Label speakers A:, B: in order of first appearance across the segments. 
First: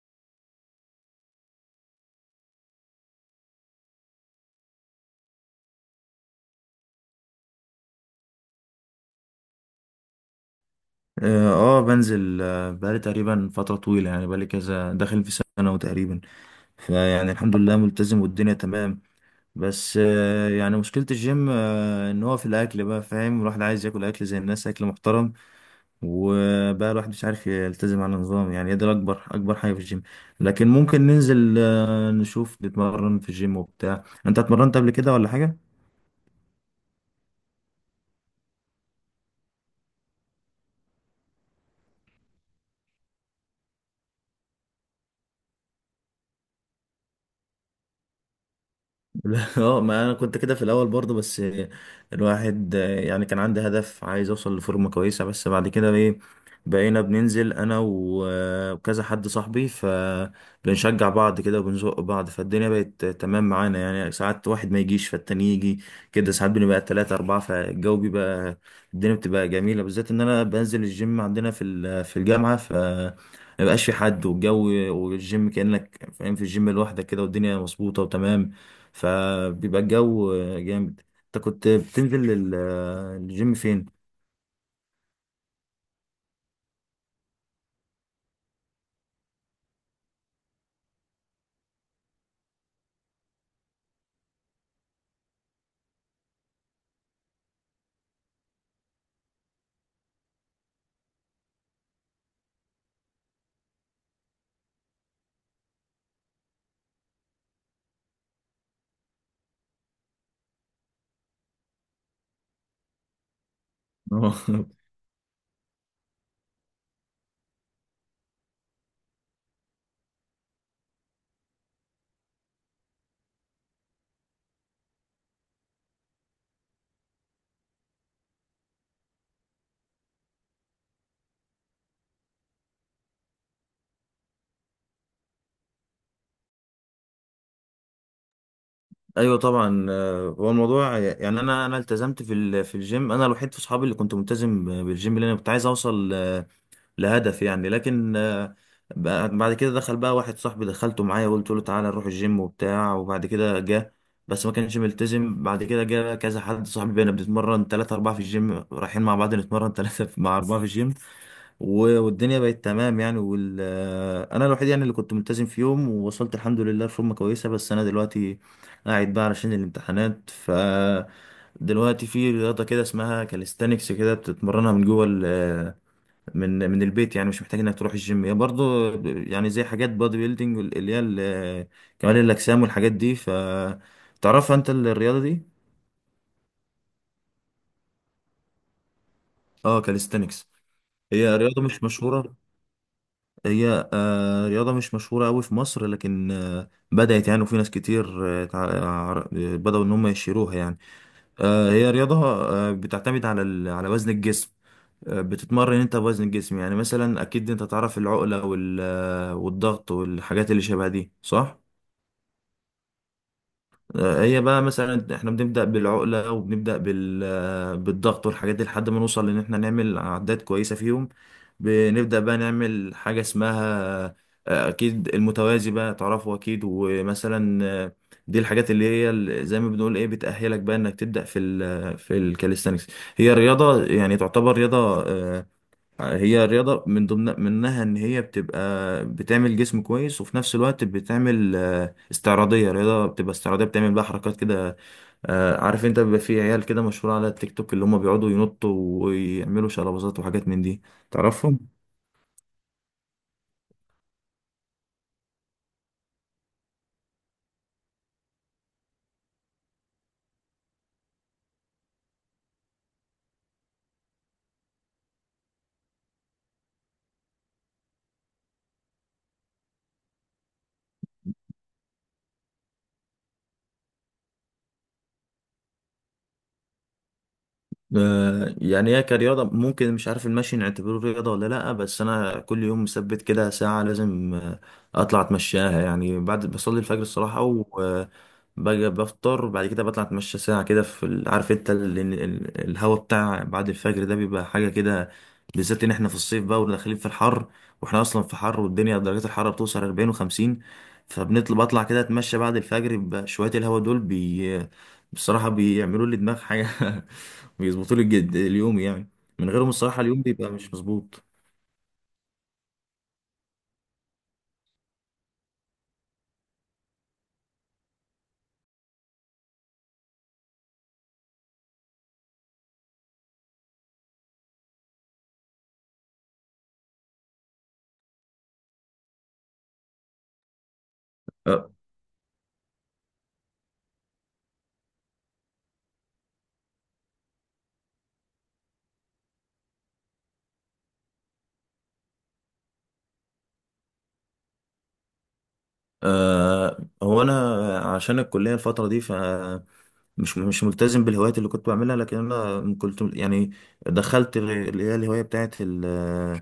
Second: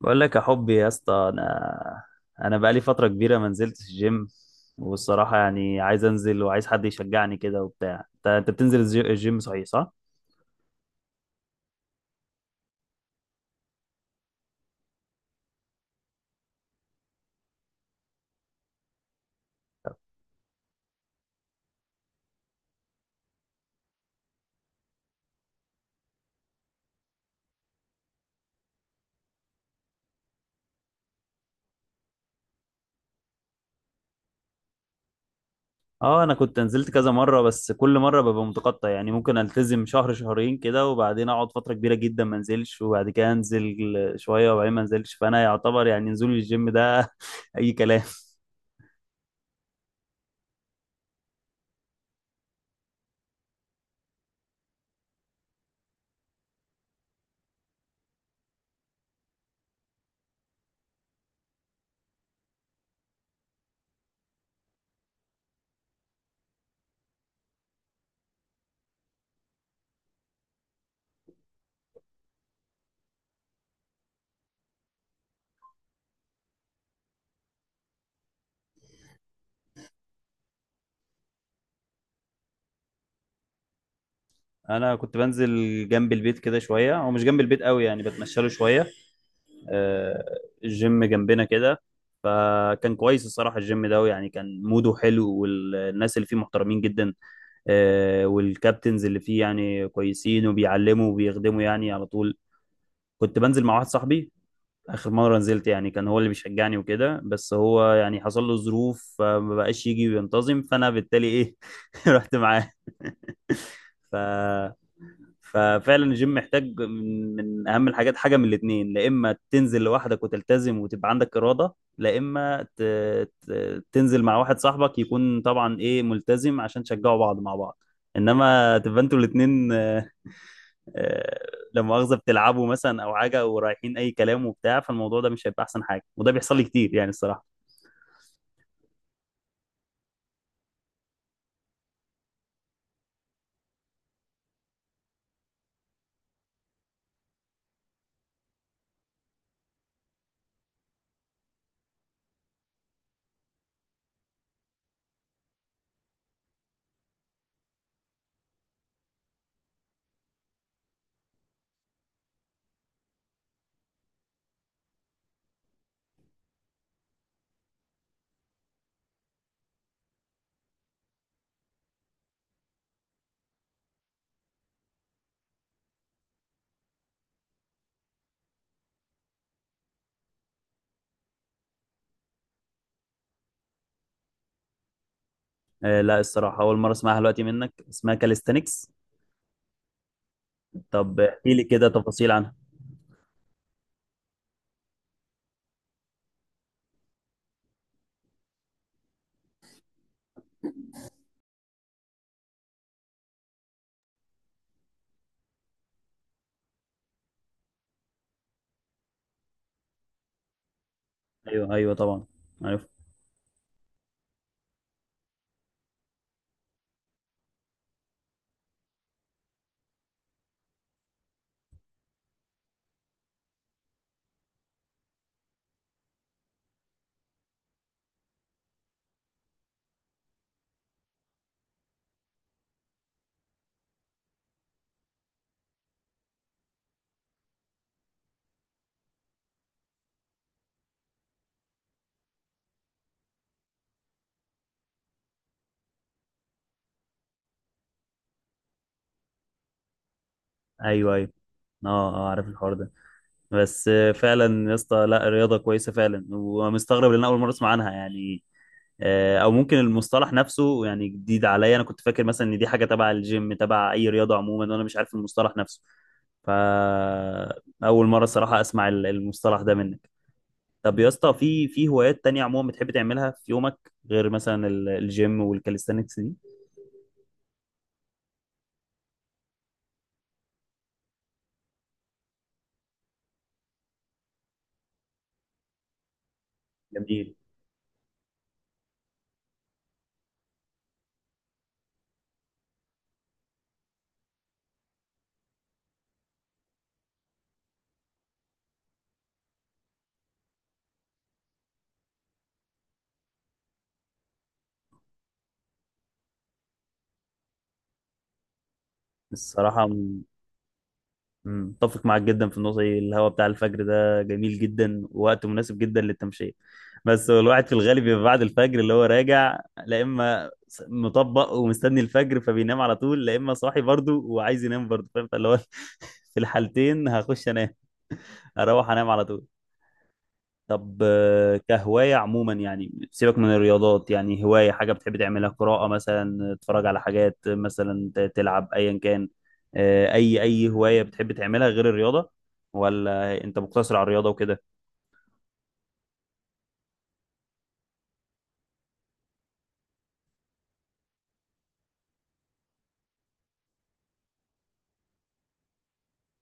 A: بقول لك يا حبي يا اسطى، انا بقالي فتره كبيره ما نزلتش الجيم. والصراحه يعني عايز انزل وعايز حد يشجعني كده وبتاع. انت بتنزل الجيم، صحيح؟ صح.
B: اه بنزل بقالي تقريبا فترة طويلة، يعني بقالي كذا داخل في سنة وتقريبا، فيعني الحمد لله ملتزم والدنيا تمام. بس يعني مشكلة الجيم ان هو في الاكل، بقى فاهم الواحد عايز ياكل اكل زي الناس، اكل محترم، وبقى الواحد مش عارف يلتزم على النظام. يعني ده اكبر حاجة في الجيم. لكن ممكن ننزل نشوف نتمرن في الجيم وبتاع. انت اتمرنت قبل كده ولا حاجة؟
A: اه، انا كنت نزلت كذا مره، بس كل مره ببقى متقطع. يعني ممكن التزم شهر شهرين كده وبعدين اقعد فتره كبيره جدا ما انزلش، وبعد كده انزل شويه وبعدين ما انزلش. فانا يعتبر يعني نزول الجيم ده اي كلام.
B: لا، اه، ما انا كنت كده في الاول برضه. بس الواحد يعني كان عندي هدف، عايز اوصل لفورمه كويسه. بس بعد كده ايه، بقينا بننزل انا و- آه، وكذا حد صاحبي، فبنشجع بعض كده وبنزق بعض، فالدنيا بقت تمام معانا. يعني ساعات واحد ما يجيش فالتاني يجي كده، ساعات بنبقى تلاتة أربعة، فالجو بيبقى، الدنيا بتبقى جميلة، بالذات إن أنا بنزل الجيم عندنا في الجامعة. مبقاش في حد، والجو والجيم كأنك فاهم في الجيم لوحدك كده، والدنيا مظبوطة وتمام، فبيبقى الجو جامد. انت كنت بتنزل الجيم فين؟
A: انا كنت بنزل جنب البيت كده شويه، هو مش جنب البيت قوي يعني بتمشى له شويه. آه، الجيم جنبنا كده. فكان كويس الصراحه، الجيم ده يعني كان موده حلو والناس اللي فيه محترمين جدا. والكابتنز اللي فيه يعني كويسين وبيعلموا وبيخدموا يعني على طول. كنت بنزل مع واحد صاحبي. اخر مره نزلت يعني كان هو اللي بيشجعني وكده، بس هو يعني حصل له ظروف فما بقاش يجي وينتظم، فانا بالتالي ايه رحت معاه.
B: اه.
A: ف ففعلا الجيم محتاج من اهم الحاجات، حاجه من الاثنين. لا اما تنزل لوحدك وتلتزم وتبقى عندك اراده، لا اما تنزل مع واحد صاحبك يكون طبعا ايه ملتزم عشان تشجعوا بعض مع بعض. انما تبقى انتوا الاثنين لما مؤاخذة بتلعبوا مثلا او حاجة ورايحين اي كلام وبتاع، فالموضوع ده مش هيبقى احسن حاجة، وده بيحصل لي كتير يعني الصراحة.
B: ايوه طبعا، هو الموضوع يعني انا التزمت في الجيم، انا الوحيد في اصحابي اللي كنت ملتزم بالجيم، لان انا كنت عايز اوصل لهدف يعني. لكن بعد كده دخل بقى واحد صاحبي، دخلته معايا وقلت له تعالى نروح الجيم وبتاع. وبعد كده جه، بس ما كانش ملتزم. بعد كده جه كذا حد صاحبي، بقينا بنتمرن ثلاثة أربعة في الجيم، رايحين مع بعض نتمرن ثلاثة مع أربعة في الجيم، والدنيا بقت تمام يعني. وال... آه، انا الوحيد يعني اللي كنت ملتزم في يوم، ووصلت الحمد لله لفورمه كويسه. بس انا دلوقتي قاعد بقى علشان الامتحانات. دلوقتي في رياضه كده اسمها كاليستانكس، كده بتتمرنها من جوه من البيت، يعني مش محتاج انك تروح الجيم. هي برضه يعني زي حاجات بادي بيلدينج، اللي هي كمال الاجسام والحاجات دي. ف تعرفها انت الرياضه دي؟
A: لا، الصراحة أول مرة أسمعها دلوقتي منك، اسمها كاليستانكس؟
B: اه كاليستانكس.
A: طب
B: هي
A: احكي
B: رياضه
A: لي
B: مش
A: كده تفاصيل
B: مشهوره،
A: عنها.
B: هي آه، رياضة مش مشهورة أوي في مصر، لكن بدأت يعني، وفي ناس كتير بدأوا إن هم يشيروها يعني. هي رياضة بتعتمد على على وزن الجسم. بتتمرن أنت بوزن الجسم، يعني مثلا أكيد أنت تعرف العقلة وال- آه، والضغط والحاجات اللي شبه دي، صح؟
A: أيوه أيوه طبعا، عارف.
B: هي بقى مثلا احنا بنبدأ بالعقلة، وبنبدأ بالضغط والحاجات دي، لحد ما نوصل لان احنا نعمل عدات كويسة فيهم. بنبدأ بقى نعمل حاجة اسمها، اكيد المتوازي بقى تعرفه اكيد، ومثلا دي الحاجات اللي هي زي ما بنقول ايه، بتأهلك بقى انك تبدأ في ال في الكاليستانكس. هي رياضة يعني، تعتبر رياضة، آه، هي رياضة من ضمن منها إن هي بتبقى بتعمل جسم كويس، وفي نفس الوقت بتعمل استعراضية، رياضة بتبقى استعراضية، بتعمل بقى حركات كده. عارف أنت بيبقى في عيال كده مشهورة على التيك توك، اللي هم بيقعدوا ينطوا ويعملوا شلبازات وحاجات من دي.
A: أيوه أيوه.
B: تعرفهم؟
A: أه. عارف الحوار ده. بس فعلا يا اسطى، لا رياضه كويسه فعلا، ومستغرب لان اول مره اسمع عنها يعني. او ممكن المصطلح نفسه يعني جديد عليا. انا كنت فاكر مثلا ان دي حاجه تبع الجيم، تبع اي رياضه عموما، وانا مش عارف المصطلح نفسه. فاول مره الصراحه اسمع المصطلح ده منك. طب يا اسطى، في هوايات تانية عموما بتحب تعملها في يومك، غير مثلا الجيم والكاليستانكس دي؟
B: يعني هي كرياضة. ممكن مش عارف المشي نعتبره رياضة ولا لأ، بس أنا كل يوم مثبت كده ساعة لازم أطلع أتمشاها يعني. بعد بصلي الفجر
A: جميل
B: الصراحة، وباجي بفطر، بعد كده بطلع أتمشى ساعة كده في عارف أنت الهوا بتاع بعد الفجر ده بيبقى حاجة كده، بالذات إن إحنا في الصيف بقى وداخلين في الحر، وإحنا أصلا في حر، والدنيا درجات الحرارة بتوصل 40 و50. بطلع كده أتمشى بعد الفجر بشوية، الهوا دول بصراحة بيعملوا لي دماغ حاجة. بيظبطوا لي الجد اليوم يعني، من غيرهم
A: الصراحه.
B: الصراحة اليوم بيبقى مش مظبوط.
A: متفق معاك جدا في النقطة دي، الهواء بتاع الفجر ده جميل جدا ووقت مناسب جدا للتمشية. بس هو الواحد في الغالب بيبقى بعد الفجر اللي هو راجع، لا إما مطبق ومستني الفجر فبينام على طول، لا إما صاحي برضه وعايز ينام برضه، فاهم؟ فاللي هو في الحالتين هخش أنام، أروح أنام على طول. طب،
B: أه.
A: كهواية عموما يعني سيبك من الرياضات، يعني هواية حاجة بتحب تعملها. قراءة مثلا، تتفرج على حاجات مثلا، تلعب أيا كان. أي هواية بتحب تعملها غير الرياضة؟ ولا أنت مقتصر على الرياضة وكده؟
B: أه. هو أنا عشان الكلية الفترة دي، مش ملتزم بالهوايات اللي كنت بعملها. لكن انا كنت يعني دخلت اللي هي الهوايه بتاعت ال-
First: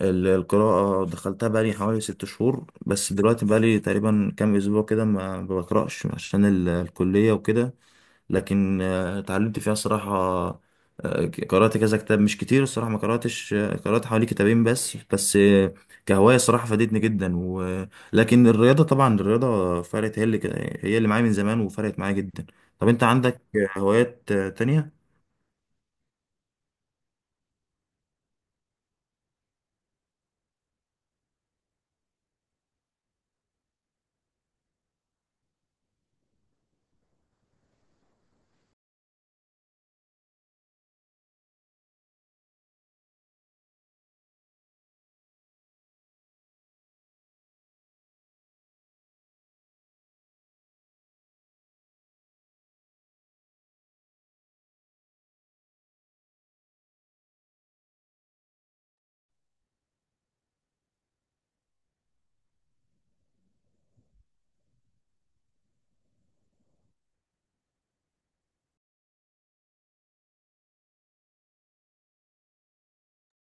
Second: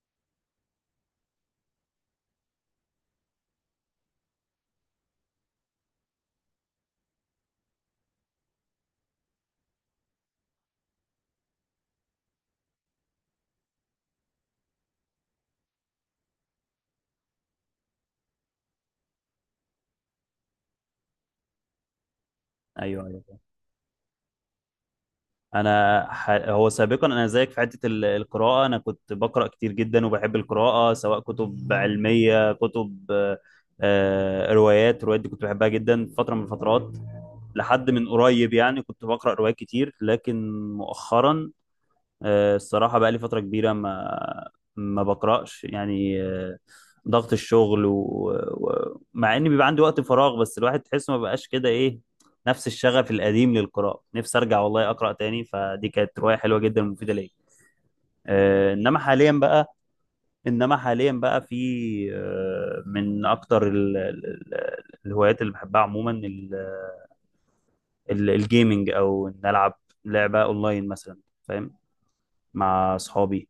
B: ال- القراءه، دخلتها بقالي حوالي ست شهور. بس دلوقتي بقالي تقريبا كام اسبوع كده ما بقراش، عشان الكليه وكده. لكن اتعلمت فيها صراحة. قرأت كذا كتاب، مش كتير الصراحة ما قرأتش، قرأت حوالي كتابين بس، كهواية صراحة فادتني جدا. و... لكن الرياضة طبعا، الرياضة فرقت، هي اللي هي اللي معايا من زمان، وفرقت معايا جدا. طب انت
A: أيوه أيوه.
B: عندك هوايات تانية؟
A: هو سابقا انا زيك في حته القراءه. انا كنت بقرا كتير جدا وبحب القراءه، سواء كتب علميه، كتب روايات. روايات دي كنت بحبها جدا فتره من الفترات، لحد من قريب يعني كنت بقرا روايات كتير. لكن مؤخرا الصراحة بقى لي فترة كبيرة ما بقرأش يعني. ضغط الشغل، ومع إن بيبقى عندي وقت فراغ بس الواحد تحسه ما بقاش كده إيه نفس الشغف القديم للقراءة. نفسي أرجع والله أقرأ تاني، فدي كانت رواية حلوة جدا ومفيدة ليا. إنما حاليا بقى، في من أكتر الهوايات اللي بحبها عموما الجيمنج، أو إن ألعب لعبة أونلاين مثلا، فاهم، مع أصحابي.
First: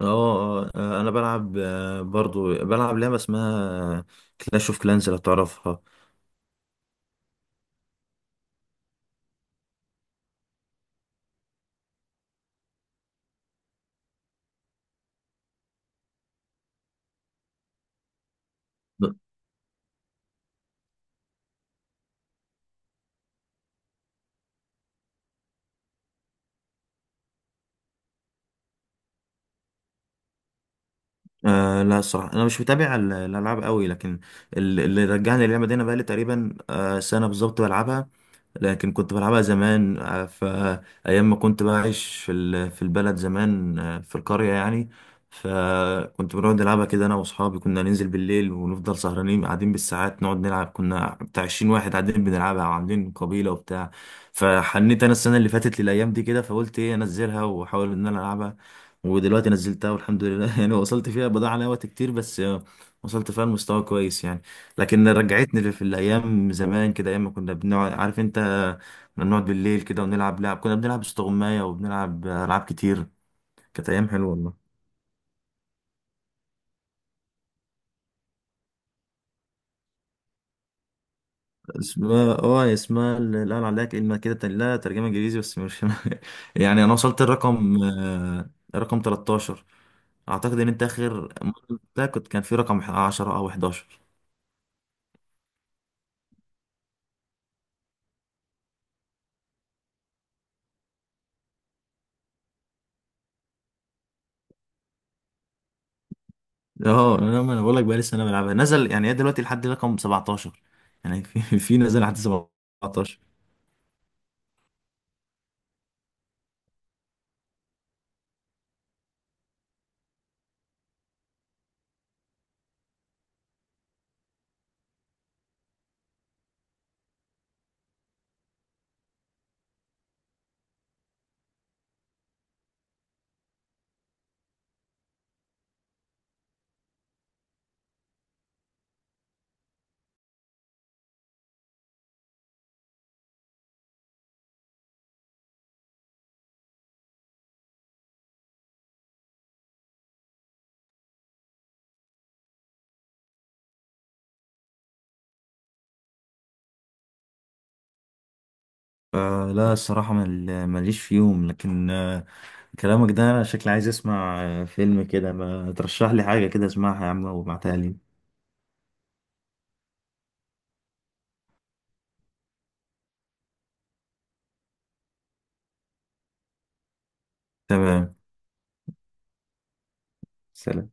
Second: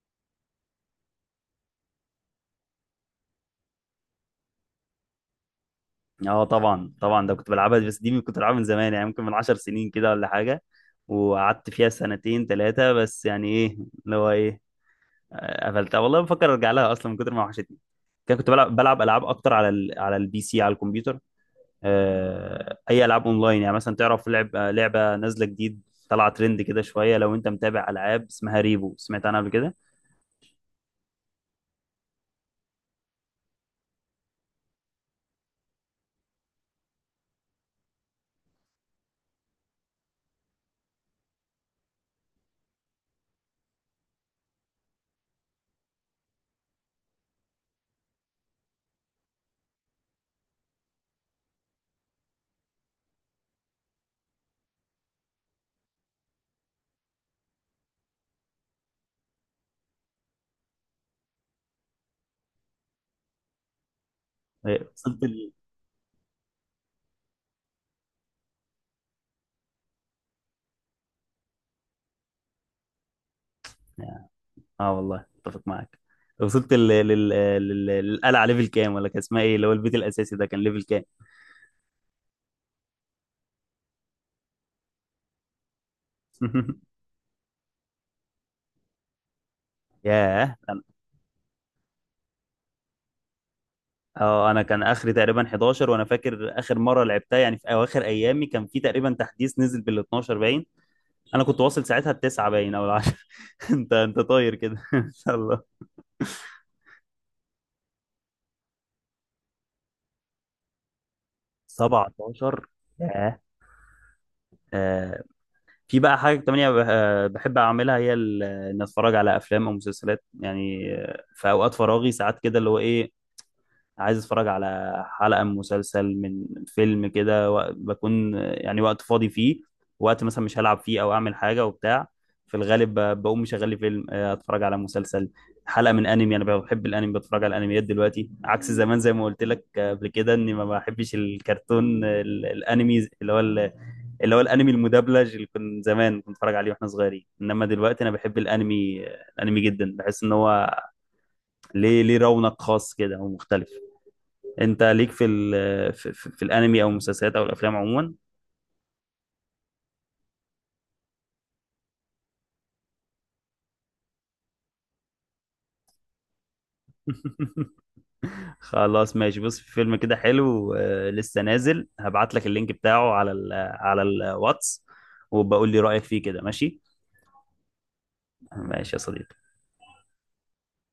B: اه انا بلعب برضو بلعب لعبة اسمها كلاش اوف كلانز، لو تعرفها.
A: اه طبعا طبعا، ده كنت بلعبها. بس دي كنت بلعبها من زمان يعني، ممكن من عشر سنين كده ولا حاجة. وقعدت فيها سنتين ثلاثة بس، يعني ايه، اللي هو ايه، قفلتها. والله بفكر ارجع لها اصلا من كتر ما وحشتني كده. كنت بلعب العاب اكتر على البي سي، على الكمبيوتر. اي العاب اونلاين يعني. مثلا تعرف لعب لعبة نازلة جديد، طلع ترند كده شوية؟ لو انت متابع، العاب اسمها ريبو، سمعت عنها قبل كده؟
B: آه لا الصراحة أنا مش متابع الألعاب قوي، لكن اللي رجعني اللعبة دي، أنا بقالي تقريبا آه سنة بالظبط بلعبها، لكن كنت بلعبها زمان آه، فأيام ما كنت بعيش في البلد زمان آه، في القرية يعني. فكنت بنقعد نلعبها كده أنا وأصحابي، كنا ننزل بالليل ونفضل سهرانين قاعدين بالساعات نقعد نلعب، كنا بتاع 20 واحد قاعدين بنلعبها، وعاملين قبيلة وبتاع. فحنيت أنا السنة اللي فاتت للأيام دي كده، فقلت إيه أنزلها وأحاول إن أنا ألعبها. ودلوقتي نزلتها والحمد لله. يعني وصلت فيها، بضاعة عليها وقت كتير، بس وصلت فيها لمستوى كويس يعني. لكن
A: وصلت.
B: رجعتني لف- في الأيام زمان كده، أيام ما كنا بنقعد، عارف أنت كنا بنقعد بالليل كده ونلعب لعب، كنا بنلعب استغماية وبنلعب ألعاب كتير. كانت أيام حلوة والله.
A: اه والله اتفق معاك. وصلت للقلعه ليفل كام، ولا كان اسمها ايه اللي هو البيت الاساسي ده، كان ليفل كام؟
B: اسمها اه اسمها، لا أنا عليها كلمة كده لا ترجمة إنجليزي بس مش يعني. أنا وصلت الرقم رقم 13.
A: ياه
B: أعتقد إن
A: أنا-
B: أنت آخر مرة لعبتها كنت كان في رقم 10 أو 11.
A: اه، انا كان اخري تقريبا 11. وانا فاكر اخر مره لعبتها يعني في اواخر ايامي كان في تقريبا تحديث نزل بال 12 باين، انا كنت واصل ساعتها التسعه باين او العشرة. انت طاير كده ان شاء الله.
B: اه، ما انا بقول لك بقى، لسه انا بلعبها، نزل يعني، هي دلوقتي لحد رقم 17 يعني. في في نزل لحد
A: 17،
B: 17.
A: ياه. آه. في بقى حاجه تانية بحب اعملها، هي ان اتفرج على افلام او مسلسلات، يعني في اوقات فراغي ساعات كده، اللي هو ايه، عايز اتفرج على حلقة من مسلسل، من فيلم كده، بكون يعني وقت فاضي فيه. وقت مثلا مش هلعب فيه او اعمل حاجة وبتاع. في الغالب بقوم مشغل لي فيلم، اتفرج على مسلسل، حلقة من انمي. انا بحب الانمي، بتفرج على الانميات دلوقتي عكس زمان زي ما قلت لك. قبل كده اني ما بحبش الكرتون، الانمي اللي هو الانمي المدبلج اللي كنت زمان كنت بتفرج عليه واحنا صغيرين. انما دلوقتي انا بحب الانمي، الانمي جدا، بحس ان هو ليه رونق خاص كده ومختلف. انت ليك في في الانمي او المسلسلات او الافلام عموما؟
B: الصراحه ماليش فيهم. لكن كلامك ده انا شكلي عايز اسمع فيلم كده، ما ترشح لي حاجه كده اسمعها يا عم وابعتها لي.
A: خلاص ماشي. بص، في فيلم كده حلو لسه نازل، هبعت لك اللينك بتاعه على على الواتس، وبقول لي رأيك فيه كده، ماشي؟
B: تمام.
A: ماشي يا صديقي.
B: سلام.